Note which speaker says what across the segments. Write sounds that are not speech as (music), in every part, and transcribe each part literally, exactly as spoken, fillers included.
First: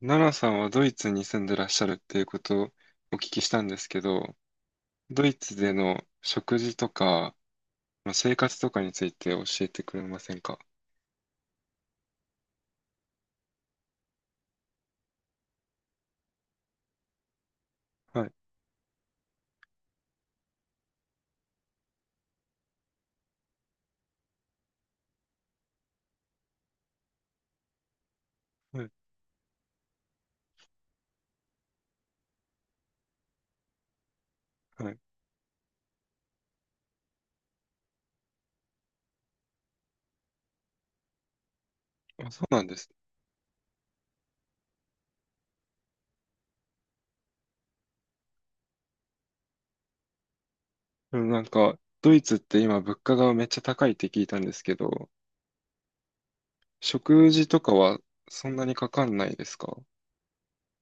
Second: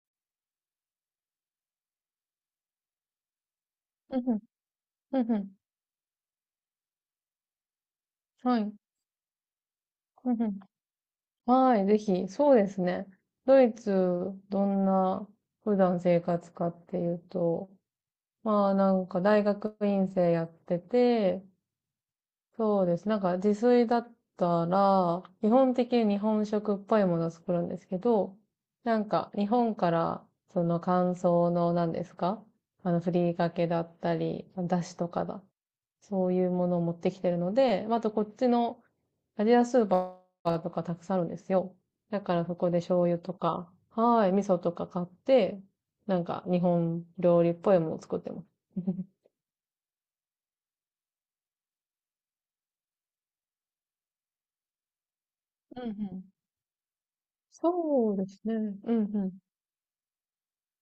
Speaker 1: 奈良さんはドイツに住んでらっしゃるっていうことをお聞きしたんですけ
Speaker 2: うんう
Speaker 1: ど、
Speaker 2: ん、う
Speaker 1: ド
Speaker 2: ん
Speaker 1: イ
Speaker 2: うん、
Speaker 1: ツでの食事とか、まあ、生
Speaker 2: は
Speaker 1: 活
Speaker 2: い、
Speaker 1: と
Speaker 2: う
Speaker 1: かについて教えてくれま
Speaker 2: ん
Speaker 1: せ
Speaker 2: う
Speaker 1: んか？
Speaker 2: ん、はい、ぜひ、そうですね。ドイツ、どんな普段生活かっていうと、
Speaker 1: はい、
Speaker 2: まあなんか大学院生やってて、そうです。なんか自炊だったら、基本的に日本食っぽいものを作るんですけど、
Speaker 1: はい、
Speaker 2: なんか日本からその乾燥の何ですか？あの、ふりかけだったり、だ
Speaker 1: は
Speaker 2: し
Speaker 1: い。
Speaker 2: とかだそういうものを持ってきてるので、まああとこっちのアジアスーパーとかたくさんあるんですよ。だ
Speaker 1: あ、
Speaker 2: か
Speaker 1: そ
Speaker 2: ら
Speaker 1: う
Speaker 2: そ
Speaker 1: なん
Speaker 2: こ
Speaker 1: で
Speaker 2: で
Speaker 1: す。
Speaker 2: 醤油とか、はい、味噌とか買って、なんか日本料理っぽいものを作ってます。(laughs)
Speaker 1: でもなんか、ドイツって今物価がめっちゃ高いって聞いたんですけど、
Speaker 2: うんうん。(laughs)
Speaker 1: 食事とかは
Speaker 2: そうです
Speaker 1: そ
Speaker 2: ね。
Speaker 1: んなにか
Speaker 2: うん
Speaker 1: かん
Speaker 2: う
Speaker 1: ない
Speaker 2: ん。
Speaker 1: ですか？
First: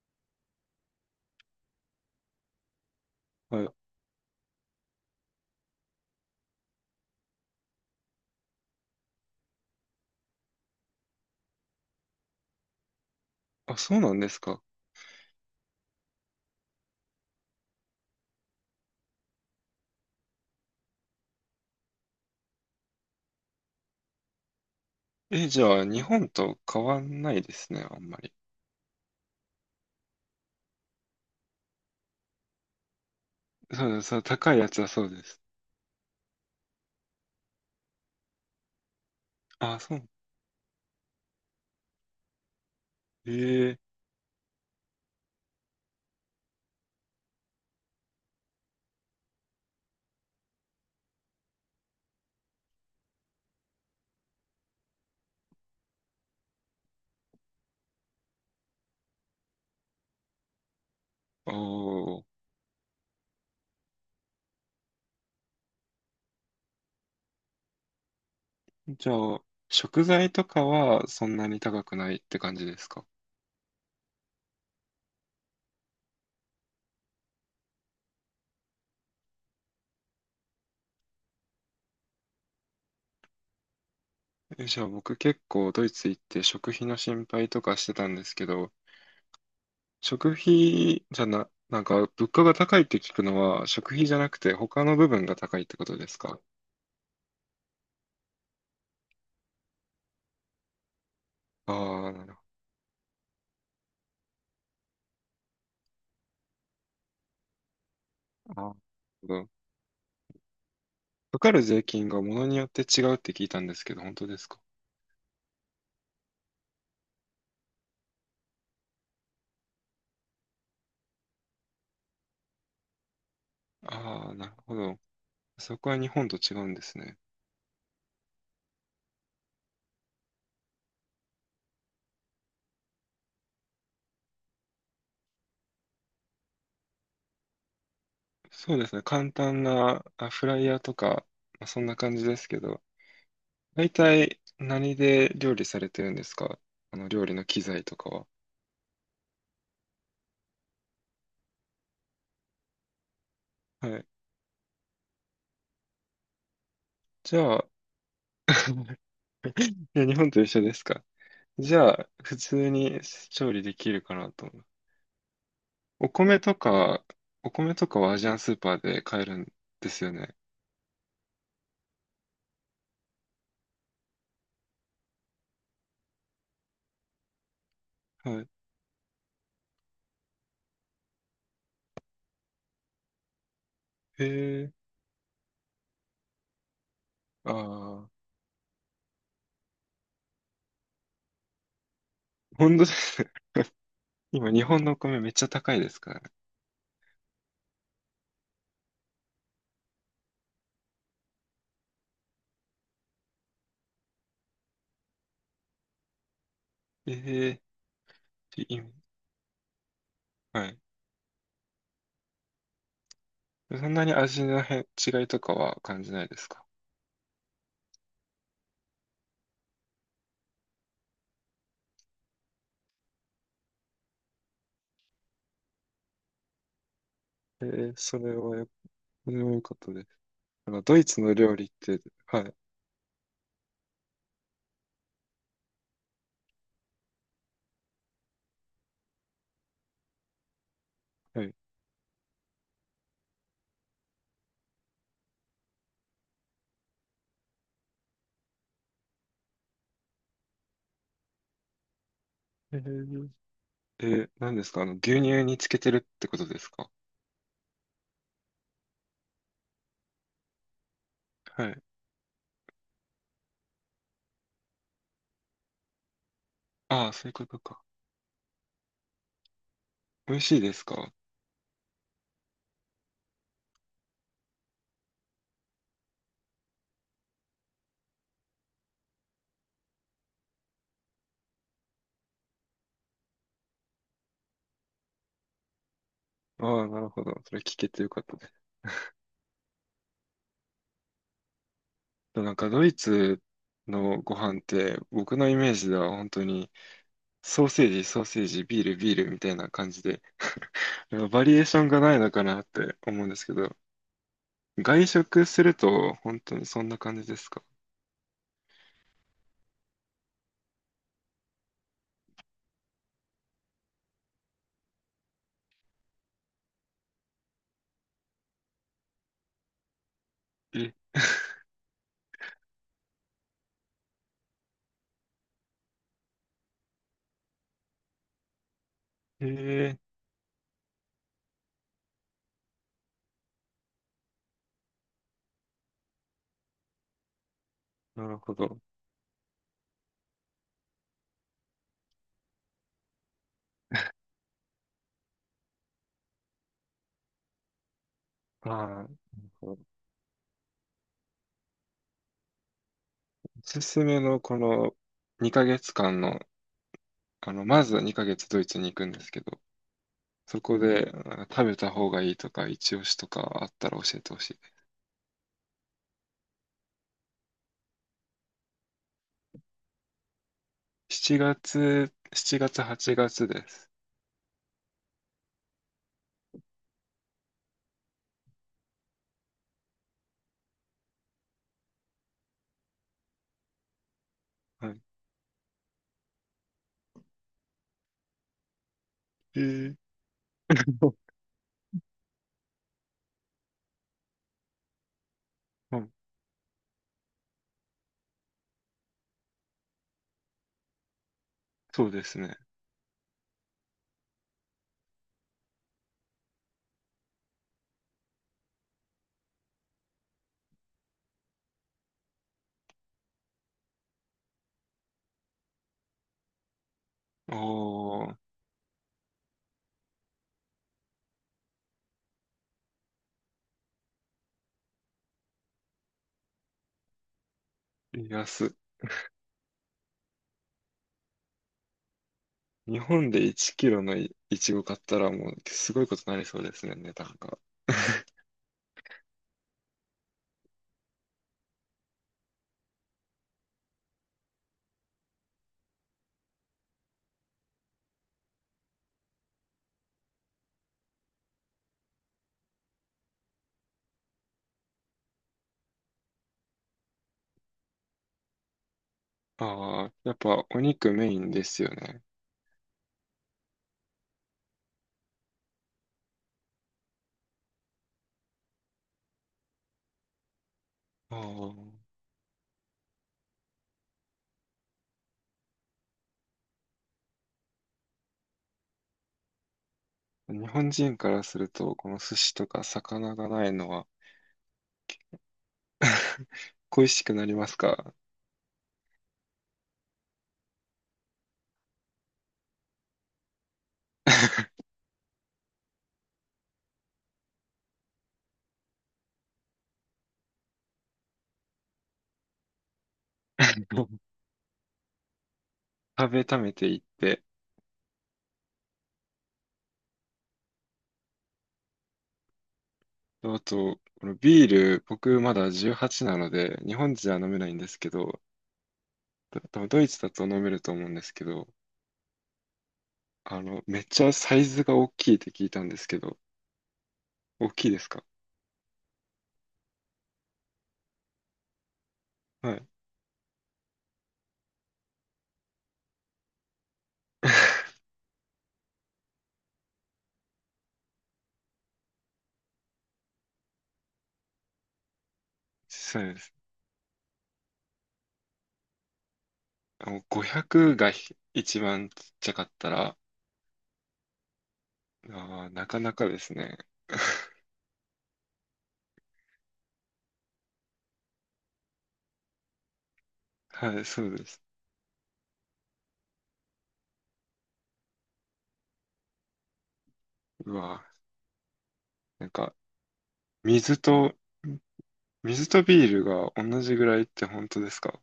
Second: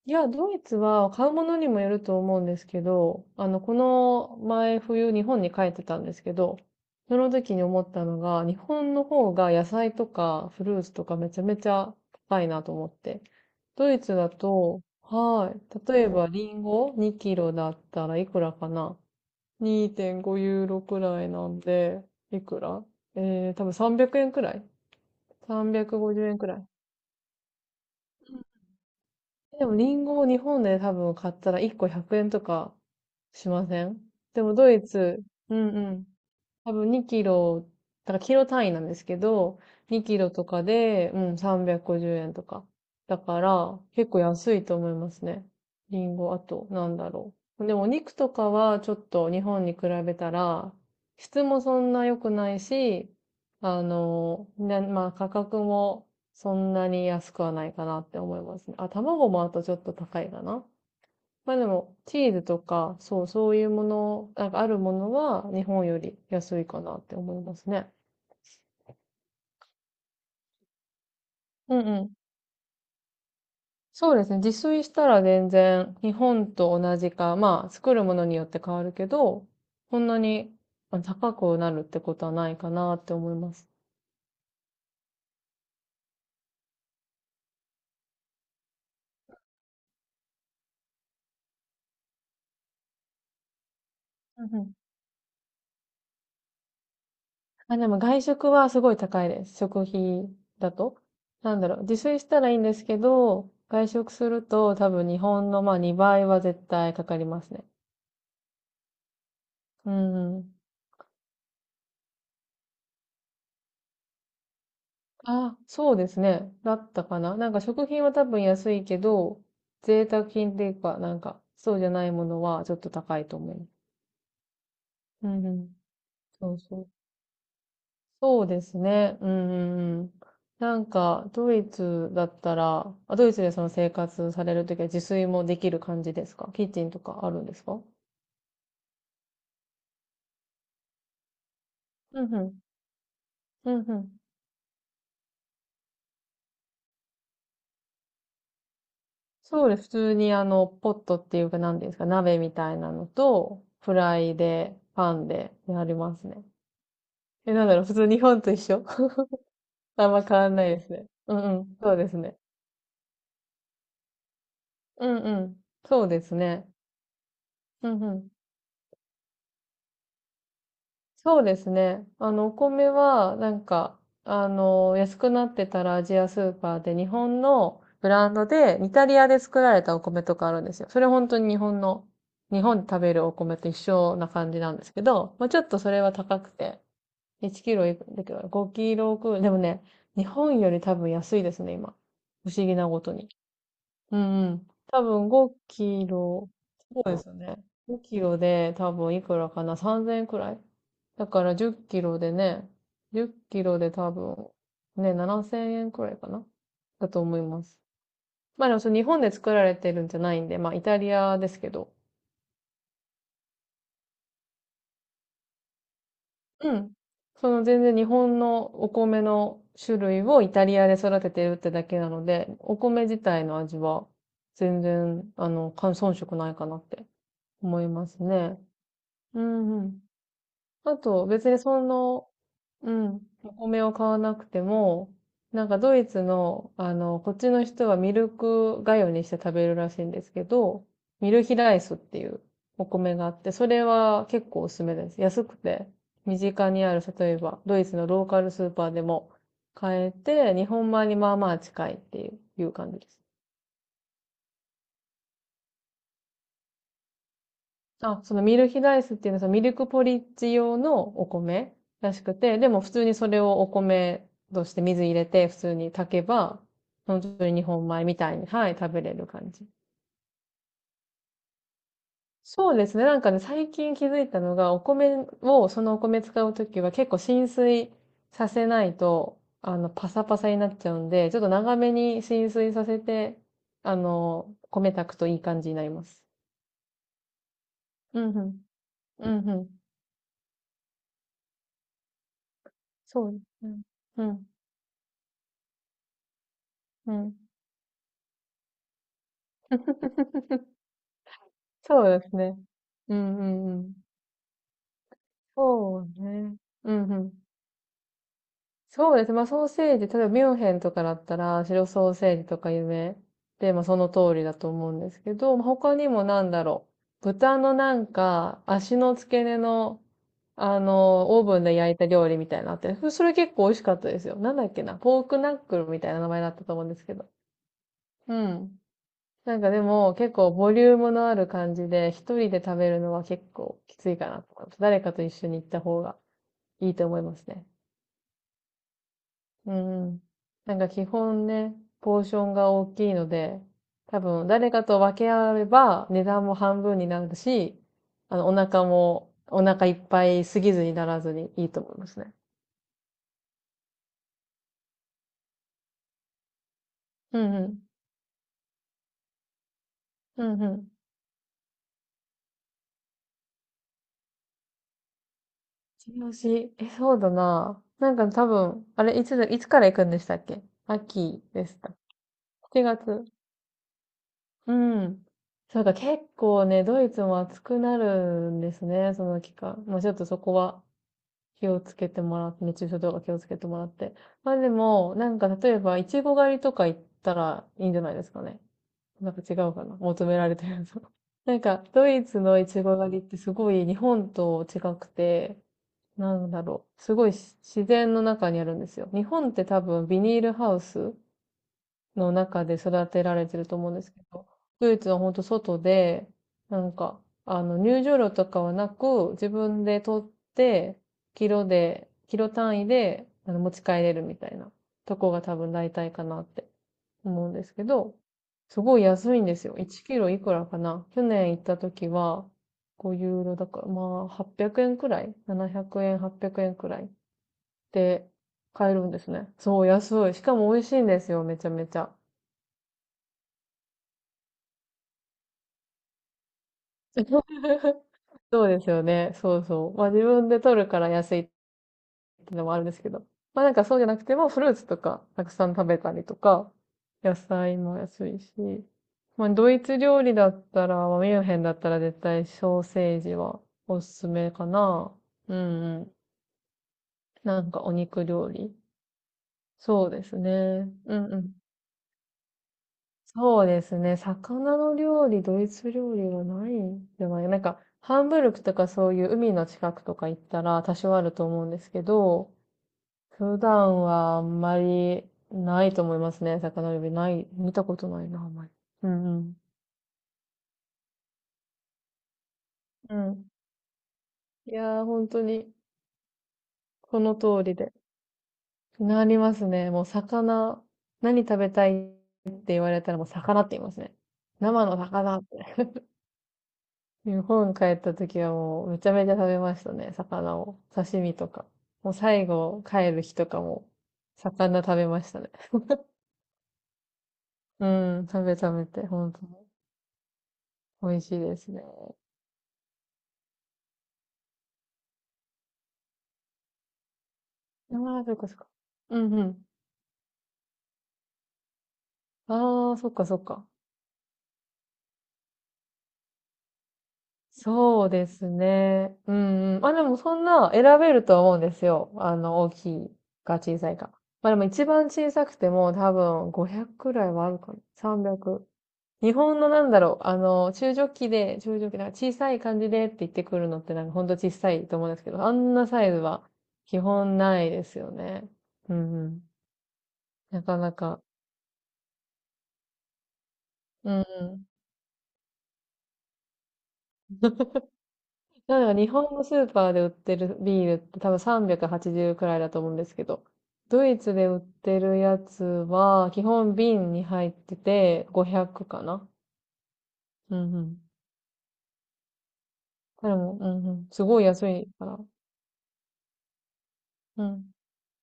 Speaker 2: いや、ドイツは買うものにもよると思うんですけど、あの、
Speaker 1: はい。
Speaker 2: この前冬日本に帰ってたんですけど、その時に思ったのが、日本の方が野菜とかフルーツとかめちゃめちゃ高いなと思って。
Speaker 1: あ、
Speaker 2: ド
Speaker 1: そ
Speaker 2: イ
Speaker 1: うな
Speaker 2: ツ
Speaker 1: んで
Speaker 2: だ
Speaker 1: すか。
Speaker 2: と、はい。例えばリンゴにキロだったらいくらかな？ にーてんご ユーロくらいなんで、いくらえー、多分さんびゃくえんくえんくらい、
Speaker 1: え、じゃあ日
Speaker 2: さんびゃくごじゅう
Speaker 1: 本
Speaker 2: 円くら
Speaker 1: と
Speaker 2: い。
Speaker 1: 変わんないですね、あんまり。
Speaker 2: でもリンゴを日本で多分買ったらいっこひゃくえんとかしませ
Speaker 1: そう
Speaker 2: ん。
Speaker 1: です、そう、
Speaker 2: でも
Speaker 1: 高いや
Speaker 2: ド
Speaker 1: つ
Speaker 2: イ
Speaker 1: はそうで
Speaker 2: ツ、
Speaker 1: す。
Speaker 2: うんうん、多分にキロ、だからキロ単位なんですけど、
Speaker 1: あ、そ
Speaker 2: 2
Speaker 1: う。
Speaker 2: キロとかで、うん、さんびゃくごじゅうえんとか。だか
Speaker 1: ええ、
Speaker 2: ら、結構安いと思いますね。リンゴ、あと、なんだろう。でもお肉とかはちょっと日本に比べたら、質もそんな良くないし、あの、な、まあ価格もそんなに安くはないかなって思いますね。あ、卵もあとちょっと高いかな。
Speaker 1: あ
Speaker 2: ま
Speaker 1: あ
Speaker 2: あでも、チ
Speaker 1: ー。
Speaker 2: ーズとか、そう、そういうもの、なんかあるものは日本より安いかなって思いますね。
Speaker 1: じゃあ、食材とかはそんなに
Speaker 2: うん
Speaker 1: 高く
Speaker 2: う
Speaker 1: な
Speaker 2: ん。
Speaker 1: いって感じですか？
Speaker 2: そうですね。自炊したら全然日本と同じか、まあ作るものによって変わるけど、こんなにあ高くなるってことはないかなって思います。
Speaker 1: え、じゃあ僕結構ドイツ行って食費の心配とかしてたんですけど、食費じゃな、なんか物価が高いって聞くのは食費じゃなくて
Speaker 2: うんうん。
Speaker 1: 他の部分が高いってことですか？
Speaker 2: あ、でも外食はすごい高いです。食費だと。なんだ
Speaker 1: あ
Speaker 2: ろう、自
Speaker 1: あー、
Speaker 2: 炊し
Speaker 1: なる
Speaker 2: た
Speaker 1: ほ
Speaker 2: らいいんですけど、外食すると多分日本のまあにばいは絶対かかりますね。
Speaker 1: ど。あー、なるほど。
Speaker 2: うんうん。
Speaker 1: かかる税金が物によって違うって聞いたんですけど、本当ですか？
Speaker 2: あ、そうですね。だったかな。なんか食品は多分安いけど、贅沢品っていうか、なんか、そうじゃないものはちょっと高いと思います。
Speaker 1: ああー、なるほど。
Speaker 2: うんうん。
Speaker 1: そこは日本と
Speaker 2: そ
Speaker 1: 違
Speaker 2: う
Speaker 1: うん
Speaker 2: そ
Speaker 1: で
Speaker 2: う。
Speaker 1: すね。
Speaker 2: そうですね。うんうんうん。なんか、ドイツだったら、あ、ドイツでその生活されるときは自炊もできる感じですか？キッチンとかあるんですか？
Speaker 1: そうですね。簡単なあフライヤーとか、まあ、そんな感
Speaker 2: う
Speaker 1: じ
Speaker 2: ん
Speaker 1: で
Speaker 2: う
Speaker 1: すけ
Speaker 2: ん。
Speaker 1: ど、
Speaker 2: うん
Speaker 1: 大
Speaker 2: うん。
Speaker 1: 体何で料理されてるんですか？あの料理の機材とかは。
Speaker 2: そうです。普通にあの、ポットっていうか何ですか、鍋みたいなのと、
Speaker 1: は
Speaker 2: フ
Speaker 1: い。
Speaker 2: ライで、パンでやりますね。
Speaker 1: じ
Speaker 2: え、
Speaker 1: ゃ
Speaker 2: なん
Speaker 1: あ、
Speaker 2: だろう、普通日本と一緒。
Speaker 1: (laughs)
Speaker 2: (laughs)
Speaker 1: いや、
Speaker 2: あん
Speaker 1: 日
Speaker 2: ま
Speaker 1: 本
Speaker 2: 変
Speaker 1: と一
Speaker 2: わん
Speaker 1: 緒
Speaker 2: ない
Speaker 1: で
Speaker 2: で
Speaker 1: す
Speaker 2: す
Speaker 1: か？
Speaker 2: ね。うんう
Speaker 1: じ
Speaker 2: ん、
Speaker 1: ゃ
Speaker 2: そうで
Speaker 1: あ、
Speaker 2: す
Speaker 1: 普
Speaker 2: ね。
Speaker 1: 通に調理できるかなと思う。
Speaker 2: うんうん、そう
Speaker 1: お
Speaker 2: です
Speaker 1: 米と
Speaker 2: ね。
Speaker 1: か、お米と
Speaker 2: う
Speaker 1: か
Speaker 2: んう
Speaker 1: はアジ
Speaker 2: ん。
Speaker 1: アンスーパーで買えるんですよね。
Speaker 2: そうですね。あの、お米は、なんか、あの、安くなってたらアジアスーパーで日本のブラン
Speaker 1: は
Speaker 2: ド
Speaker 1: い。
Speaker 2: で、イタリアで作られたお米とかあるんですよ。それ本当に日本の、日本で食べるお米と一緒
Speaker 1: へ
Speaker 2: な感じ
Speaker 1: え、
Speaker 2: なんですけど、まあ、ちょっとそれは高くて、
Speaker 1: あ
Speaker 2: いちキロい
Speaker 1: あ、
Speaker 2: くんだけどごキロくらい、でもね、日本より多分安いですね、今。不思議
Speaker 1: 本当
Speaker 2: な
Speaker 1: で
Speaker 2: こと
Speaker 1: す
Speaker 2: に。
Speaker 1: ね。(laughs)
Speaker 2: うん
Speaker 1: 今、
Speaker 2: う
Speaker 1: 日
Speaker 2: ん。
Speaker 1: 本のお
Speaker 2: 多
Speaker 1: 米め
Speaker 2: 分
Speaker 1: っちゃ
Speaker 2: 5
Speaker 1: 高いです
Speaker 2: キ
Speaker 1: からね。
Speaker 2: ロ、そうですよね。ごキロで多分いくらかな？ さんぜん 円くらいだからじっキロでね、いちキロで多分ね、ななせんえんくらいかなだと思い
Speaker 1: え
Speaker 2: ます。
Speaker 1: え、
Speaker 2: まあでも
Speaker 1: い
Speaker 2: それ日本で作られてるんじゃないんで、
Speaker 1: は
Speaker 2: まあ
Speaker 1: い。
Speaker 2: イタリアですけど。
Speaker 1: そんなに味の変違いとかは感じないですか？
Speaker 2: うん。その全然日本のお米の種類をイタリアで育ててるってだけなので、お米自体の味は全然、あの、感遜色ないかなって
Speaker 1: え
Speaker 2: 思い
Speaker 1: え、
Speaker 2: ま
Speaker 1: そ
Speaker 2: す
Speaker 1: れは
Speaker 2: ね。
Speaker 1: よ、そ
Speaker 2: う
Speaker 1: れは良かっ
Speaker 2: んう
Speaker 1: た
Speaker 2: ん。
Speaker 1: です。あの、
Speaker 2: あ
Speaker 1: ドイツ
Speaker 2: と、
Speaker 1: の
Speaker 2: 別
Speaker 1: 料
Speaker 2: に
Speaker 1: 理っ
Speaker 2: そ
Speaker 1: て、
Speaker 2: の、
Speaker 1: はい、
Speaker 2: うん、お米を買わなくても、なんかドイツの、あの、こっちの人はミルクがゆにして食べるらしいんですけど、ミル
Speaker 1: はい。
Speaker 2: ヒライスっていうお米があって、それは結構おすすめです。安くて、身近にある、例えば、ドイツのローカルスーパーでも買えて、日本米にまあまあ近いっていう、いう
Speaker 1: え
Speaker 2: 感じです。
Speaker 1: ー、え、何ですかあの、牛乳につけてるってことですか？
Speaker 2: あ、そのミルヒダイスっていうのは、そのミルクポリッジ用のお
Speaker 1: は
Speaker 2: 米
Speaker 1: い。
Speaker 2: らしくて、でも普通にそれをお米として水入れて普通に炊けば、
Speaker 1: ああ、
Speaker 2: 本
Speaker 1: そういう
Speaker 2: 当
Speaker 1: こ
Speaker 2: に
Speaker 1: と
Speaker 2: 日
Speaker 1: か。
Speaker 2: 本米みたいに、はい、食べれる感じ。
Speaker 1: 美味しいですか？
Speaker 2: そうですね。なんかね、最近気づいたのが、お米を、そのお米使うときは結構浸水させないと、あの、パサパサになっちゃうんで、ちょっと長めに浸水させて、あの、米炊くといい感じになります。
Speaker 1: ああ、なるほど。それ聞けてよ
Speaker 2: う
Speaker 1: かった
Speaker 2: んう
Speaker 1: で
Speaker 2: ん。うんうん。
Speaker 1: す。なんか、ドイ
Speaker 2: そうで
Speaker 1: ツ
Speaker 2: すね。
Speaker 1: の
Speaker 2: う
Speaker 1: ご
Speaker 2: ん。
Speaker 1: 飯って、僕のイメージでは本当に、
Speaker 2: うん。
Speaker 1: ソーセージ、ソーセージ、ビール、ビールみたいな感じで、
Speaker 2: (laughs)
Speaker 1: (laughs) バリエーションが
Speaker 2: そう
Speaker 1: ない
Speaker 2: で
Speaker 1: の
Speaker 2: す
Speaker 1: か
Speaker 2: ね。
Speaker 1: なって
Speaker 2: う
Speaker 1: 思うんで
Speaker 2: んう
Speaker 1: すけ
Speaker 2: ん
Speaker 1: ど、
Speaker 2: うん。
Speaker 1: 外食する
Speaker 2: そう
Speaker 1: と本当
Speaker 2: ね。
Speaker 1: にそん
Speaker 2: う
Speaker 1: な
Speaker 2: んう
Speaker 1: 感じで
Speaker 2: ん。
Speaker 1: すか？
Speaker 2: そうですね。まあソーセージ、例えばミュンヘンとかだったら、白ソーセージとか有名で、まあその通りだと思うんですけど、まあ他にもなんだろう。豚のなんか、足の付け根の、あ
Speaker 1: え、
Speaker 2: の、オーブンで焼いた料理みたいなのあって、それ結構美味しかったですよ。なんだっけな。ポークナックルみたいな名前だったと思うんですけど。うん。なんかで
Speaker 1: え
Speaker 2: も結構ボリュームのある感じで一人で食べるのは結構きついかなと思います。誰かと一緒に行った方がいいと思いますね。
Speaker 1: ー、なるほど。
Speaker 2: うん。なんか基本ね、ポーションが大きいので、多分誰かと分け合えば値段も半分になるし、あのお
Speaker 1: あ
Speaker 2: 腹
Speaker 1: あ、なる
Speaker 2: もお
Speaker 1: ほど。
Speaker 2: 腹いっぱいすぎずにならずにいいと思いますね。
Speaker 1: おすすめのこのにかげつかんの、
Speaker 2: う
Speaker 1: あ
Speaker 2: んう
Speaker 1: の、
Speaker 2: ん。
Speaker 1: まずはにかげつドイツに行くんですけど、
Speaker 2: う
Speaker 1: そ
Speaker 2: んう
Speaker 1: こ
Speaker 2: ん。
Speaker 1: であ食べた方がいいとか、一押しとかあったら教えてほしい。
Speaker 2: チしえ、そうだな。なんか多分、あれ、いつだ、いつから行くんでしたっけ？
Speaker 1: 7
Speaker 2: 秋でした？
Speaker 1: 月、しちがつ、
Speaker 2: 7
Speaker 1: 8
Speaker 2: 月。
Speaker 1: 月です。
Speaker 2: うん。そうか、結構ね、ドイツも暑くなるんですね、その期間。まあちょっとそこは気をつけてもらって、熱中症とか気をつけてもらって。まあで
Speaker 1: はい。
Speaker 2: も、なんか例えば、いちご狩りとか行ったらいいんじゃないですかね。なんか違
Speaker 1: え
Speaker 2: うかな、
Speaker 1: ー
Speaker 2: 求められてるの。(laughs)
Speaker 1: (laughs)
Speaker 2: なんか、ドイツのいちご狩りってすごい日本と違くて、
Speaker 1: うん、
Speaker 2: なんだろう、すごいし自然の中にあるんですよ。日本って多分ビニールハウス
Speaker 1: そうで
Speaker 2: の
Speaker 1: すね。
Speaker 2: 中で育てられてると思うんですけど、ドイツは本当外で、なんか、あの、入場料とかはなく、自分で取って、キロで、キロ単位で、あの、持ち帰れるみたいなとこが多分大体かなって思うんですけど、
Speaker 1: おー、
Speaker 2: すごい安いんですよ。いちキロいくらかな。去年行った時は、ごユーロだから、まあ、はっぴゃくえんくえんくらい、 ななひゃく 円、はっぴゃくえんくえんくらいで
Speaker 1: 安い。
Speaker 2: 買えるんですね。そう、安い。しかも美味しいんですよ、めちゃめちゃ。
Speaker 1: 日本でいちキロのい、いちご買ったらもうすごいことになりそうですね、値段が。(laughs)
Speaker 2: そうですよね。そうそう。まあ自分で取るから安いっていうのもあるんですけど。まあなんかそうじゃなくてもフルーツとかたくさん食べたりとか、野菜も安いし。まあドイツ料理だったら、まあミュンヘンだったら絶対ソーセージはおすすめかな。うんうん。なんかお肉料理。
Speaker 1: あ
Speaker 2: そう
Speaker 1: あ、
Speaker 2: で
Speaker 1: やっ
Speaker 2: すね。
Speaker 1: ぱお肉
Speaker 2: うん
Speaker 1: メ
Speaker 2: う
Speaker 1: イン
Speaker 2: ん。
Speaker 1: ですよね。
Speaker 2: そうですね。魚の料理、ドイツ料理はないんじゃない、なんか、ハンブルクとかそういう海の近くとか行ったら多少ある
Speaker 1: あ
Speaker 2: と思うん
Speaker 1: あ。
Speaker 2: ですけど、普段はあんまりないと思いますね。魚料理ない、見たことないな、あんまり。うんうん。
Speaker 1: 日本人からすると、この寿司とか
Speaker 2: う
Speaker 1: 魚
Speaker 2: ん。
Speaker 1: がないのは
Speaker 2: いやー、本当に、
Speaker 1: (laughs) 恋
Speaker 2: こ
Speaker 1: しく
Speaker 2: の
Speaker 1: なり
Speaker 2: 通
Speaker 1: ま
Speaker 2: り
Speaker 1: す
Speaker 2: で。
Speaker 1: か？
Speaker 2: なりますね。もう魚、何食べたいって言われたらもう魚って言いますね。
Speaker 1: (laughs)
Speaker 2: 生の魚って。日本帰った時はもうめちゃめちゃ食べましたね、魚を。刺身とか。もう最後帰る日とかも、魚食べましたね。
Speaker 1: 食べためていって。
Speaker 2: うん、食べ食べて、本当に。美味しいですね。
Speaker 1: あと、このビール、僕まだじゅうはっさいなので、日本人は飲めないんですけ
Speaker 2: ああ、そっ
Speaker 1: ど、
Speaker 2: かそっか。うんうん。
Speaker 1: 多分ドイツだと飲めると思うんですけど、
Speaker 2: ああ、そっかそっ
Speaker 1: あ
Speaker 2: か。
Speaker 1: の、めっちゃサイズが大きいって聞いたんですけど、大きいで
Speaker 2: そ
Speaker 1: す
Speaker 2: う
Speaker 1: か？
Speaker 2: ですね。うんうん。まあでもそんな選べるとは思うんですよ。あの、大
Speaker 1: はい。
Speaker 2: きいか小さいか。まあでも一番小さくても多分ごひゃくくくらいはあるかな。
Speaker 1: (laughs)
Speaker 2: さんびゃく。日本のなんだろう、あの、中ジョッキで、中ジョッキ、なんか小さい感じでって言ってくるのってなんかほんと小さいと思うんですけど、あんなサイズ
Speaker 1: そうで
Speaker 2: は
Speaker 1: す。
Speaker 2: 基本ないですよね。うんうん。
Speaker 1: あの
Speaker 2: なかな
Speaker 1: ごひゃくが
Speaker 2: か。
Speaker 1: ひ一番ちっちゃかったら、
Speaker 2: うんうん。
Speaker 1: あー、なかなかですね。(laughs)
Speaker 2: なんか日本のスーパーで売ってるビールって多分さんびゃくはちじゅうくはちじゅうくらいだと思うんですけど、
Speaker 1: はい、
Speaker 2: ドイ
Speaker 1: そ
Speaker 2: ツ
Speaker 1: うで
Speaker 2: で売
Speaker 1: す。
Speaker 2: ってるやつは基本瓶に入っててごひゃくかな。うん
Speaker 1: う
Speaker 2: うん。
Speaker 1: わ、なんか、
Speaker 2: でも、うんう
Speaker 1: 水
Speaker 2: ん。す
Speaker 1: と、
Speaker 2: ごい安いから。
Speaker 1: 水とビールが同じぐらいっ
Speaker 2: う
Speaker 1: て
Speaker 2: ん。
Speaker 1: 本当ですか？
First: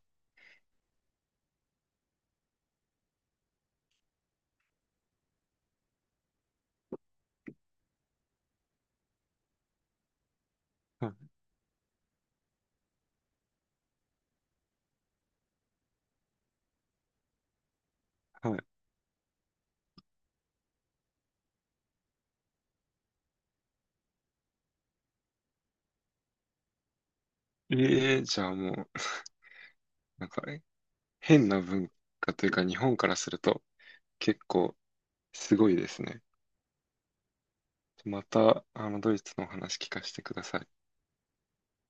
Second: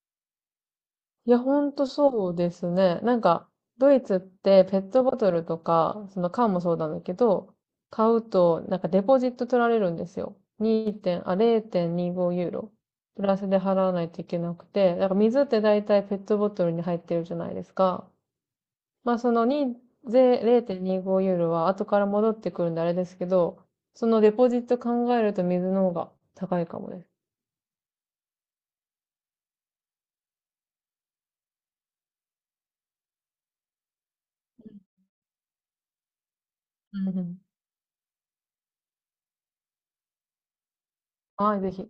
Speaker 2: いや、ほんとそうですね。なんか、ドイツってペットボトルとか、その缶もそうなんだけど、買うと、なんかデポジット取られるんですよ。2
Speaker 1: は
Speaker 2: 点、あ、れいてんにごユーロ。プラスで払わないといけなくて、なんか水って大体ペットボトルに入ってるじゃないですか。
Speaker 1: いはい。
Speaker 2: まあそのに、ぜれいてんにごユーロは後から戻ってくるんであれですけど、そのデポジット考えると水の方が高いかもです。
Speaker 1: ええ、じゃあもう、なんか、え、変な文化というか、日本からすると結構すごいですね。
Speaker 2: うんうん。
Speaker 1: また、あの、ドイツのお話聞かせてください。
Speaker 2: はい、ぜひ。